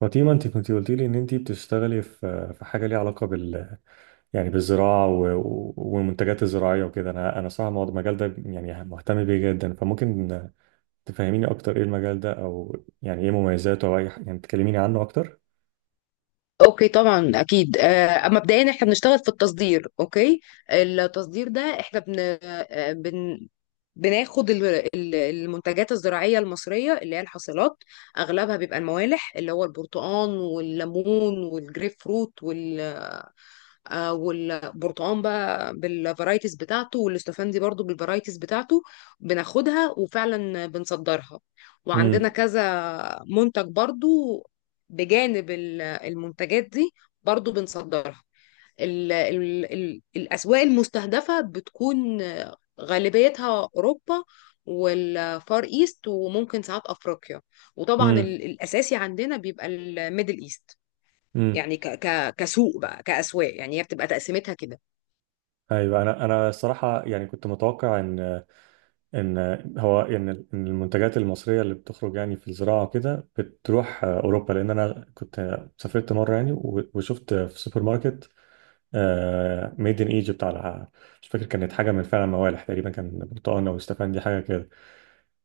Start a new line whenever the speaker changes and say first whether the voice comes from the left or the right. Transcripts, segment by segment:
right: فاطمة، انت كنت قلت لي ان انت بتشتغلي في حاجة ليها علاقة يعني بالزراعة والمنتجات الزراعية وكده. انا صراحة المجال ده يعني مهتم بيه جدا، فممكن تفهميني اكتر ايه المجال ده او يعني ايه مميزاته او يعني تكلميني عنه اكتر.
left: اوكي طبعا اكيد اما مبدئيا احنا بنشتغل في التصدير. اوكي، التصدير ده احنا بناخد المنتجات الزراعيه المصريه اللي هي الحاصلات. اغلبها بيبقى الموالح اللي هو البرتقال والليمون والجريب فروت، والبرتقان بقى بالفرايتيز بتاعته والاستفندي برضو بالفرايتيز بتاعته، بناخدها وفعلا بنصدرها. وعندنا
right: امم.
left: كذا منتج برضو بجانب المنتجات دي برضو بنصدرها. ال الأسواق المستهدفة بتكون غالبيتها أوروبا والفار ايست وممكن ساعات افريقيا، وطبعا
right: امم.
left: الاساسي عندنا بيبقى الميدل ايست.
right: امم.
left: يعني ك ك كسوق بقى، كأسواق، يعني هي بتبقى تقسيمتها كده.
right: ايوه، انا الصراحة يعني كنت متوقع ان إن المنتجات المصرية اللي بتخرج يعني في الزراعة وكده بتروح اوروبا، لان انا كنت سافرت مرة يعني وشفت في سوبر ماركت ميد ان ايجيبت على، مش فاكر، كانت حاجه من فعلا موالح، تقريبا كان برتقال او استفندي حاجه كده.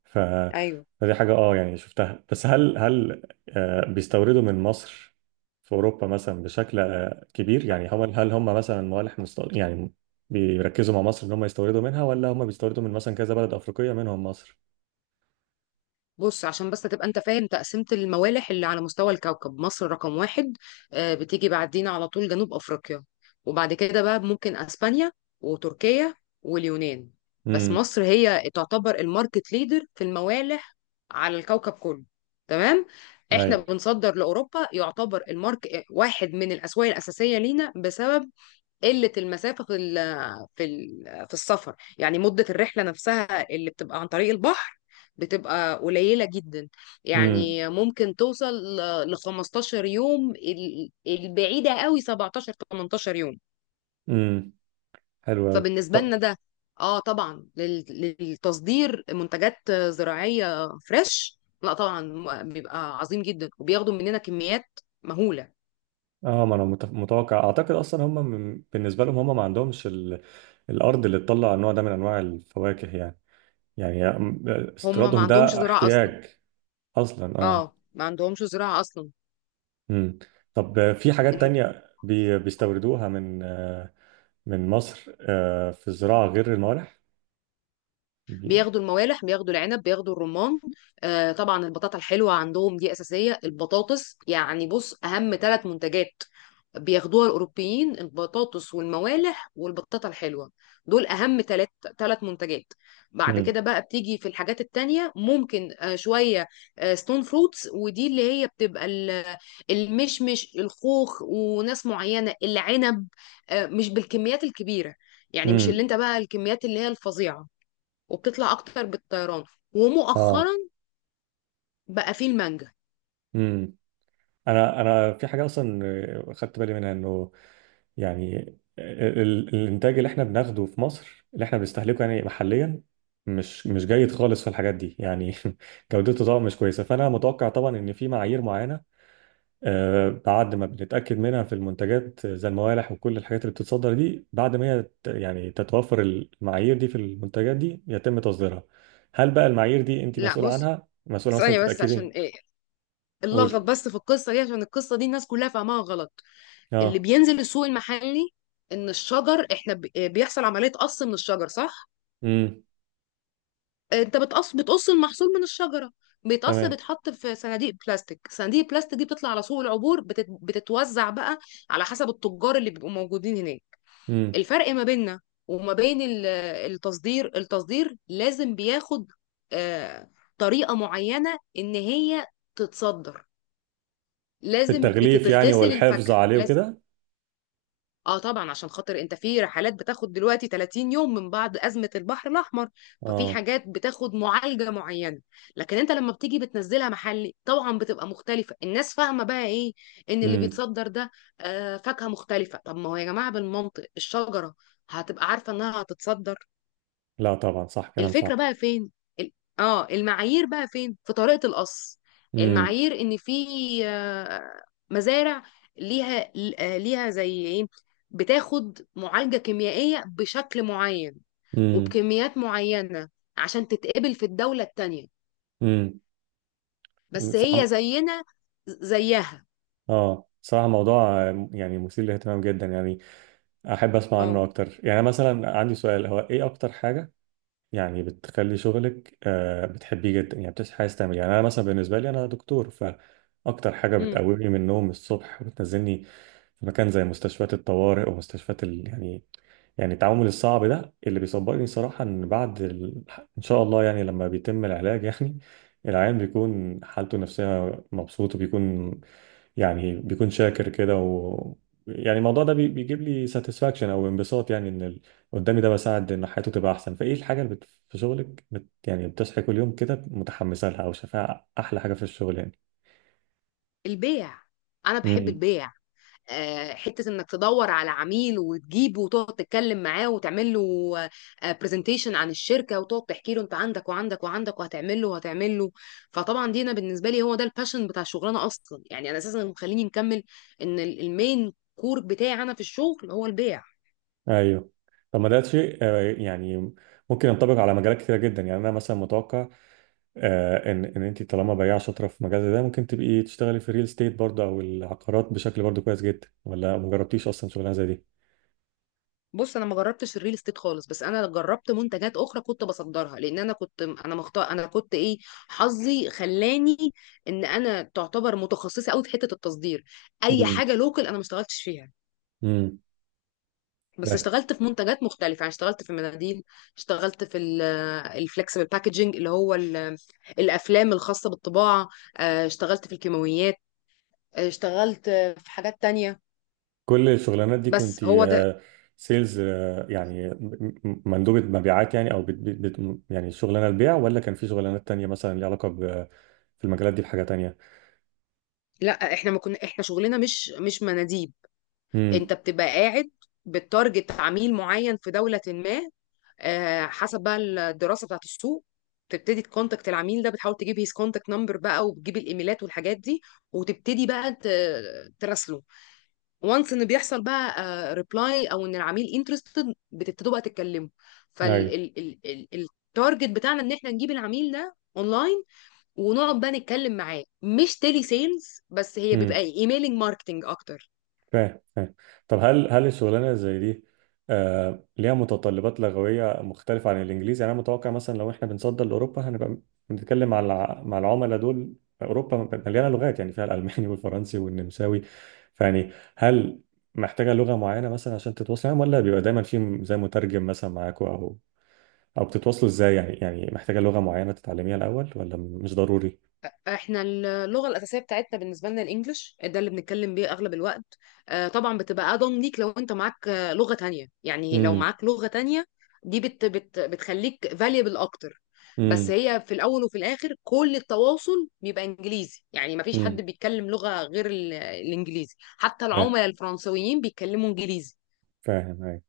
right: ف،
left: ايوه،
right: فدي حاجه اه يعني شفتها. بس هل بيستوردوا من مصر في اوروبا مثلا بشكل كبير؟ يعني هل هم مثلا موالح يعني بيركزوا مع مصر ان هم يستوردوا منها، ولا هم بيستوردوا من مثلا كذا بلد افريقيه منهم مصر؟
left: بص عشان بس تبقى انت فاهم، تقسيمة الموالح اللي على مستوى الكوكب مصر رقم واحد، بتيجي بعدين على طول جنوب أفريقيا، وبعد كده بقى ممكن أسبانيا وتركيا واليونان. بس
right: امم.
left: مصر هي تعتبر الماركت ليدر في الموالح على الكوكب كله. تمام. احنا
right: ايوه.
left: بنصدر لأوروبا، يعتبر المارك واحد من الأسواق الأساسية لينا بسبب قلة المسافة في ال في ال في السفر، يعني مدة الرحلة نفسها اللي بتبقى عن طريق البحر بتبقى قليلة جدا،
right: امم.
left: يعني ممكن توصل ل 15 يوم، البعيدة قوي 17 18 يوم.
right: امم. حلو قوي.
left: فبالنسبة لنا ده اه طبعا للتصدير منتجات زراعية فريش لا طبعا بيبقى عظيم جدا، وبياخدوا مننا كميات مهولة.
right: اه، ما انا متوقع، اعتقد اصلا هم بالنسبه لهم هم ما عندهمش الارض اللي تطلع النوع ده من انواع الفواكه يعني. يعني
left: هم ما
right: استيرادهم
left: عندهمش
right: ده
left: زراعة أصلا.
right: احتياج اصلا،
left: اه
right: اه.
left: ما عندهمش زراعة أصلا.
right: امم. طب في حاجات تانية بيستوردوها من من مصر في الزراعه غير الموالح؟ بي...
left: بياخدوا الموالح، بياخدوا العنب، بياخدوا الرمان، آه طبعا البطاطا الحلوه عندهم دي اساسيه، البطاطس. يعني بص، اهم ثلاث منتجات بياخدوها الاوروبيين البطاطس والموالح والبطاطا الحلوه، دول اهم ثلاث منتجات. بعد
right: امم.
left: كده بقى بتيجي في الحاجات التانية ممكن شويه ستون فروتس، ودي اللي هي بتبقى المشمش، الخوخ، وناس معينه العنب. مش بالكميات الكبيره، يعني مش اللي
right: امم.
left: انت بقى الكميات اللي هي الفظيعه، وبتطلع اكتر بالطيران.
right: اه.
left: ومؤخرا بقى فيه المانجا.
right: امم. انا في حاجه اصلا خدت بالي منها، انه يعني الانتاج اللي احنا بناخده في مصر اللي احنا بنستهلكه يعني محليا مش جيد خالص في الحاجات دي يعني. جودته طبعا مش كويسه، فانا متوقع طبعا ان في معايير معينه بعد ما بنتاكد منها في المنتجات زي الموالح وكل الحاجات اللي بتتصدر دي، بعد ما هي يعني تتوفر المعايير دي في المنتجات دي يتم تصديرها. هل بقى المعايير دي انت
left: لا
right: مسؤوله
left: بص،
right: عنها، مسؤوله مثلا
left: ثانية
right: انت
left: بس عشان
right: تتاكدي؟
left: ايه اللغط
right: قولي.
left: بس في القصة دي، عشان القصة دي الناس كلها فاهماها غلط. اللي
right: اه.
left: بينزل السوق المحلي، ان الشجر احنا بيحصل عملية قص من الشجر صح؟
right: امم.
left: انت بتقص المحصول من الشجرة، بيتقص،
right: تمام.
left: بيتحط في صناديق بلاستيك، صناديق البلاستيك دي بتطلع على سوق العبور، بتتوزع بقى على حسب التجار اللي بيبقوا موجودين هناك.
right: امم.
left: الفرق ما بيننا وما بين التصدير، التصدير لازم بياخد آه، طريقة معينة إن هي تتصدر،
right: في
left: لازم
right: التغليف يعني
left: بتتغسل
right: والحفظ
left: الفاكهة
right: عليه
left: لازم.
right: وكده.
left: اه طبعا عشان خاطر انت في رحلات بتاخد دلوقتي 30 يوم من بعد أزمة البحر الأحمر، ففي
right: اه.
left: حاجات بتاخد معالجة معينة. لكن انت لما بتيجي بتنزلها محلي طبعا بتبقى مختلفة. الناس فاهمة بقى ايه، ان اللي
right: امم.
left: بيتصدر ده آه فاكهة مختلفة. طب ما هو يا جماعة بالمنطق الشجرة هتبقى عارفة انها هتتصدر؟
right: لا طبعا، صح، كلام
left: الفكرة
right: صح.
left: بقى فين؟ ال- اه المعايير بقى فين في طريقة القص.
right: امم.
left: المعايير ان في آه، مزارع ليها ليها زي ايه، بتاخد معالجة كيميائية بشكل معين
right: امم.
left: وبكميات معينة عشان تتقبل في الدولة التانية.
right: امم.
left: بس
right: صراحة،
left: هي زينا زيها.
right: اه، صراحة موضوع يعني مثير للاهتمام جدا يعني، احب اسمع
left: اه.
right: عنه اكتر. يعني مثلا عندي سؤال، هو ايه اكتر حاجة يعني بتخلي شغلك، آه، بتحبيه جدا؟ يعني بتصحي عايز تعمل إيه؟ يعني انا مثلا بالنسبة لي انا دكتور، فاكتر حاجة
left: امم.
right: بتقومني من النوم الصبح وبتنزلني في مكان زي مستشفيات الطوارئ ومستشفيات يعني، يعني التعامل الصعب ده اللي بيصبرني صراحة، ان بعد ان شاء الله يعني لما بيتم العلاج يعني العيان بيكون حالته النفسية مبسوط، وبيكون يعني بيكون شاكر كده، و يعني الموضوع ده بيجيب لي ساتسفاكشن او انبساط، يعني ان ال- قدامي ده بساعد ان حياته تبقى احسن. فايه الحاجة اللي في شغلك يعني بتصحي كل يوم كده متحمسة لها او شايفاها احلى حاجة في الشغل؟
left: البيع. انا بحب
right: يعني.
left: البيع. حته انك تدور على عميل وتجيبه وتقعد تتكلم معاه وتعمل له برزنتيشن عن الشركه وتقعد تحكي له انت عندك وعندك وعندك وهتعمل له وهتعمل له. فطبعا دي انا بالنسبه لي هو ده الباشن بتاع الشغلانه اصلا، يعني انا اساسا اللي مخليني مكمل ان المين كور بتاعي انا في الشغل هو البيع.
right: ايوه. طب ما ده شيء يعني ممكن ينطبق على مجالات كتيره جدا. يعني انا مثلا متوقع ان ان انت طالما بياع شاطره في مجال زي ده، ممكن تبقي تشتغلي في الريل ستيت برضه او العقارات بشكل برضه كويس جدا. ولا ما جربتيش اصلا شغلانه زي دي؟
left: بص انا ما جربتش الريل استيت خالص، بس انا جربت منتجات اخرى كنت بصدرها. لان انا كنت، انا مختار، انا كنت ايه، حظي خلاني ان انا تعتبر متخصصه قوي في حته التصدير. اي
right: امم.
left: حاجه لوكال انا ما اشتغلتش فيها،
right: امم.
left: بس اشتغلت في منتجات مختلفه. يعني اشتغلت في المناديل، اشتغلت في الفلكسبل باكجينج اللي هو الافلام الخاصه بالطباعه، اه اشتغلت في الكيماويات، اه اشتغلت في حاجات تانية.
right: كل الشغلانات دي كنت
left: بس هو ده.
right: سيلز؟ يعني مندوبه مبيعات يعني، او يعني شغلانه البيع، ولا كان في شغلانات تانية مثلا ليها علاقه ب- في المجالات دي بحاجه تانية؟
left: لا احنا ما كنا احنا شغلنا مش مناديل.
right: امم.
left: انت بتبقى قاعد بتارجت عميل معين في دولة ما، حسب بقى الدراسة بتاعت السوق، تبتدي تكونتاكت العميل ده، بتحاول تجيب هيز كونتاكت نمبر بقى وبتجيب الايميلات والحاجات دي، وتبتدي بقى تراسله، وانس ان بيحصل بقى ريبلاي او ان العميل انترستد بتبتدوا بقى تتكلموا.
right: ايوه.
left: فالتارجت بتاعنا ان احنا نجيب العميل ده اونلاين ونقعد بقى نتكلم معاه. مش تيلي سيلز، بس هي بيبقى
right: امم.
left: ايميلنج ماركتنج اكتر.
right: فاهم فاهم. طب هل الشغلانه زي دي، آه، ليها متطلبات لغويه مختلفه عن الانجليزي؟ يعني انا متوقع مثلا لو احنا بنصدر لاوروبا هنبقى بنتكلم مع مع العملاء دول. اوروبا مليانه لغات يعني، فيها الالماني والفرنسي والنمساوي، فيعني هل محتاجه لغه معينه مثلا عشان تتواصل معاهم، ولا بيبقى دايما في زي مترجم مثلا معاكوا، او او بتتواصلوا ازاي يعني؟ يعني محتاجه لغه معينه تتعلميها الاول، ولا مش ضروري؟
left: احنا اللغه الاساسيه بتاعتنا بالنسبه لنا الانجليش ده اللي بنتكلم بيه اغلب الوقت. طبعا بتبقى اضمن ليك لو انت معاك لغه تانية، يعني لو
right: امم.
left: معاك لغه تانية دي بت بت بتخليك valuable اكتر. بس
right: امم.
left: هي في الاول وفي الاخر كل التواصل بيبقى انجليزي، يعني ما فيش حد
right: امم.
left: بيتكلم لغه غير الانجليزي، حتى
right: فاهم
left: العملاء الفرنسويين بيتكلموا انجليزي.
right: فاهم أيوة.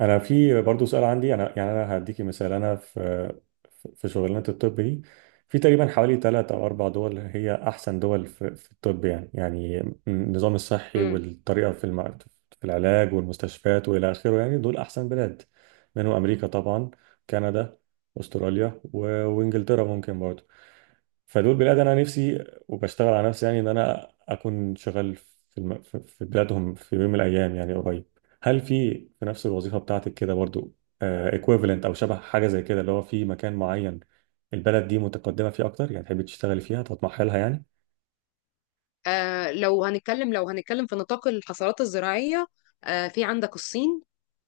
right: انا في برضو سؤال عندي. انا يعني انا هديكي مثال. انا في في شغلانه الطب دي، في تقريبا حوالي ثلاث او اربع دول هي احسن دول في، في الطب، يعني يعني النظام الصحي
left: امم.
right: والطريقه في في العلاج والمستشفيات والى اخره. يعني دول احسن بلاد، منهم امريكا طبعا، كندا، استراليا وانجلترا ممكن برضو. فدول بلاد انا نفسي وبشتغل على نفسي يعني ان انا اكون شغال في في بلادهم في يوم من الايام يعني قريب. هل في في نفس الوظيفه بتاعتك كده برضو ايكويفالنت او شبه حاجه زي كده، اللي هو في مكان معين البلد دي متقدمه فيه اكتر، يعني تحبي تشتغلي فيها تطمحي لها يعني؟
left: لو هنتكلم، لو هنتكلم في نطاق الحصارات الزراعيه، آه في عندك الصين،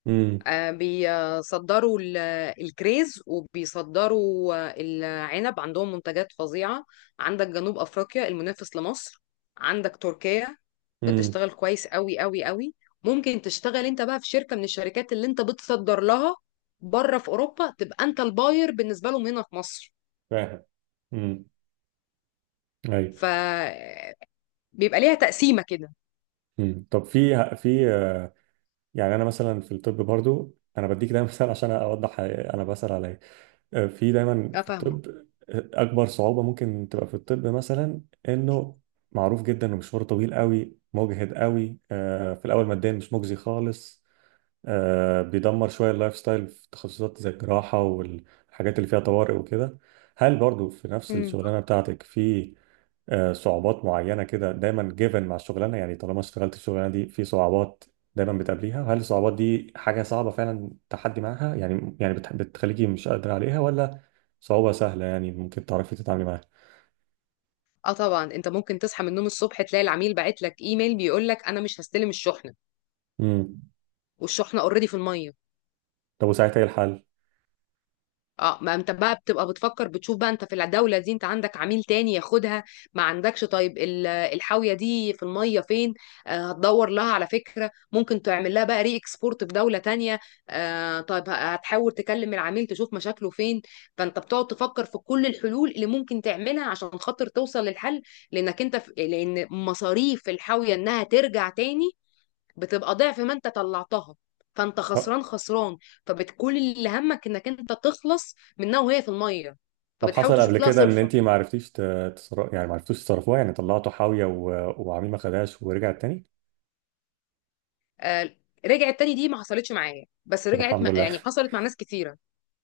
right: امم.
left: بيصدروا الكريز وبيصدروا العنب، عندهم منتجات فظيعة. عندك جنوب أفريقيا المنافس لمصر، عندك تركيا
right: امم.
left: بتشتغل كويس قوي قوي قوي. ممكن تشتغل انت بقى في شركة من الشركات اللي انت بتصدر لها بره في أوروبا، تبقى انت الباير بالنسبة لهم هنا في مصر.
right: فاهم. امم. ايوه.
left: فبيبقى ليها تقسيمة كده.
right: امم. طب في في يعني، انا مثلا في الطب برضو، انا بديك ده مثال عشان اوضح انا بسال على إيه. في دايما
left: اه
right: في
left: فاهمة.
right: الطب اكبر صعوبه ممكن تبقى في الطب مثلا، انه معروف جدا انه مشوار طويل قوي، مجهد قوي، في الاول ماديا مش مجزي خالص، بيدمر شويه اللايف ستايل في تخصصات زي الجراحه والحاجات اللي فيها طوارئ وكده. هل برضو في نفس
left: مم.
right: الشغلانه بتاعتك في صعوبات معينة كده دايما جيفن مع الشغلانة؟ يعني طالما اشتغلت الشغلانة دي، في صعوبات دايما بتقابليها. هل الصعوبات دي حاجة صعبة فعلا تحدي معاها، يعني يعني بتخليكي مش قادرة عليها، ولا صعوبة سهلة يعني ممكن تعرفي تتعاملي معاها؟
left: اه طبعا، انت ممكن تصحى من النوم الصبح تلاقي العميل باعت لك ايميل بيقول لك انا مش هستلم الشحنة،
right: امم.
left: والشحنة اوريدي في المية.
right: طب وساعتها ايه الحل؟
left: اه ما انت بقى بتبقى بتفكر، بتشوف بقى انت في الدولة دي انت عندك عميل تاني ياخدها، ما عندكش، طيب الحاوية دي في المية فين، آه هتدور لها على فكرة ممكن تعمل لها بقى ري اكسبورت في دولة تانية، آه طيب هتحاول تكلم العميل تشوف مشاكله فين. فانت بتقعد تفكر في كل الحلول اللي ممكن تعملها عشان خاطر توصل للحل. لانك انت في... لان مصاريف الحاوية انها ترجع تاني بتبقى ضعف ما انت طلعتها، فانت
right: أه.
left: خسران فبتكون اللي همك انك انت تخلص منها وهي في الميه،
right: طب
left: فبتحاول
right: حصل قبل
left: تشوف لها
right: كده ان
left: صرفه.
right: انت ما عرفتيش يعني ما عرفتوش تصرفوها، يعني طلعتوا حاوية وعميل ما خدهاش ورجعت تاني؟
left: آه، رجعت تاني دي ما حصلتش معايا بس
right: طب
left: رجعت
right: الحمد لله.
left: يعني حصلت مع ناس كتيره.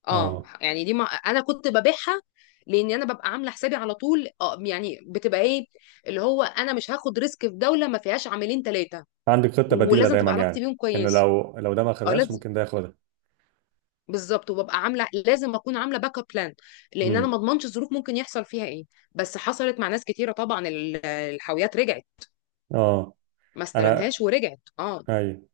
left: اه
right: اه.
left: يعني دي ما انا كنت ببيعها، لاني انا ببقى عامله حسابي على طول، آه يعني بتبقى ايه اللي هو انا مش هاخد ريسك في دوله ما فيهاش عاملين ثلاثه،
right: عندك خطة بديلة
left: ولازم
right: دايما
left: تبقى علاقتي
right: يعني،
left: بيهم
right: ان
left: كويسه.
right: لو ده ما
left: او
right: خدهاش
left: لازم،
right: ممكن ده ياخدها.
left: بالظبط، وببقى عامله، لازم اكون عامله باك اب بلان، لان انا
right: امم.
left: ما اضمنش الظروف ممكن يحصل فيها ايه. بس حصلت مع ناس كتيره طبعا الحاويات رجعت،
right: اه.
left: ما
right: انا.
left: استلمهاش ورجعت اه.
right: ايوه.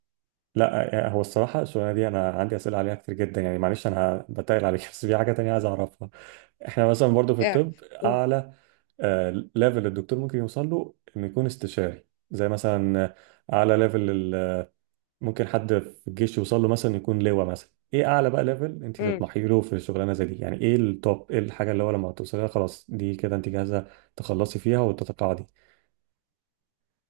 right: لا، هو الصراحه الشغلانه دي انا عندي اسئله عليها كتير جدا، يعني معلش انا بتقل عليك بس في حاجه تانية عايز اعرفها. احنا مثلا برضو في الطب،
left: اعرف. قول.
right: اعلى ليفل الدكتور ممكن يوصل له انه يكون استشاري زي مثلا، اعلى ليفل ممكن حد في الجيش يوصل له مثلا يكون لواء مثلا. ايه اعلى بقى ليفل انت
left: مم.
right: تطمحي له في الشغلانه زي دي؟ يعني ايه التوب، ايه الحاجه اللي هو لما توصلي لها خلاص دي كده انت جاهزه تخلصي فيها وتتقاعدي؟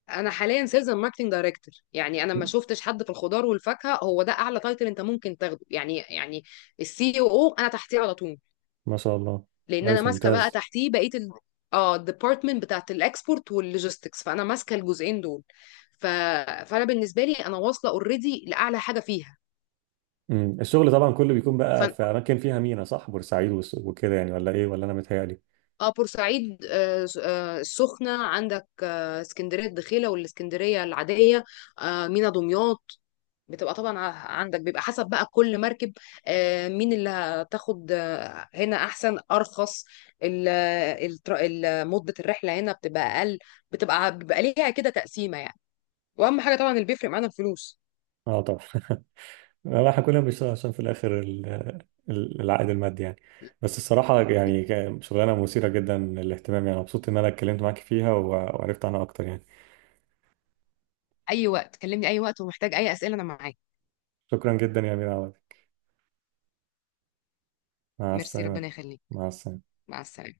left: انا حاليا سيلز اند ماركتنج دايركتور. يعني انا ما شفتش حد في الخضار والفاكهه، هو ده اعلى تايتل انت ممكن تاخده يعني. يعني السي او انا تحتيه على طول.
right: ما شاء الله.
left: لان انا
right: كويس،
left: ماسكه بقى
right: ممتاز.
left: تحتيه بقيه اه الديبارتمنت بتاعت الاكسبورت واللوجيستكس، فانا ماسكه الجزئين دول. ف... فانا بالنسبه لي انا واصله اوريدي لاعلى حاجه فيها.
right: مم. الشغل طبعا كله بيكون بقى
left: فن...
right: في اماكن فيها مينا، صح؟ بورسعيد وكده يعني، ولا ايه، ولا انا متهيألي؟
left: اه بورسعيد، آه السخنة عندك، آه اسكندرية الدخيلة والاسكندرية العادية، آه مينا دمياط. بتبقى طبعا عندك بيبقى حسب بقى كل مركب آه مين اللي هتاخد، آه هنا احسن، ارخص، ال- مدة الرحلة هنا بتبقى اقل، بتبقى ليها كده تقسيمة يعني. واهم حاجة طبعا اللي بيفرق معانا الفلوس.
right: اه طبعا. لا، احنا كلنا بنشتغل عشان في الاخر العائد المادي يعني. بس الصراحه يعني كان شغلانه مثيره جدا للاهتمام، يعني مبسوط ان انا اتكلمت معاك فيها وعرفت عنها اكتر يعني.
left: اي وقت كلمني اي وقت، ومحتاج اي اسئلة انا معاك.
right: شكرا جدا يا امير عوض. مع
left: ميرسي،
right: السلامه.
left: ربنا يخليك.
right: مع السلامه.
left: مع السلامة.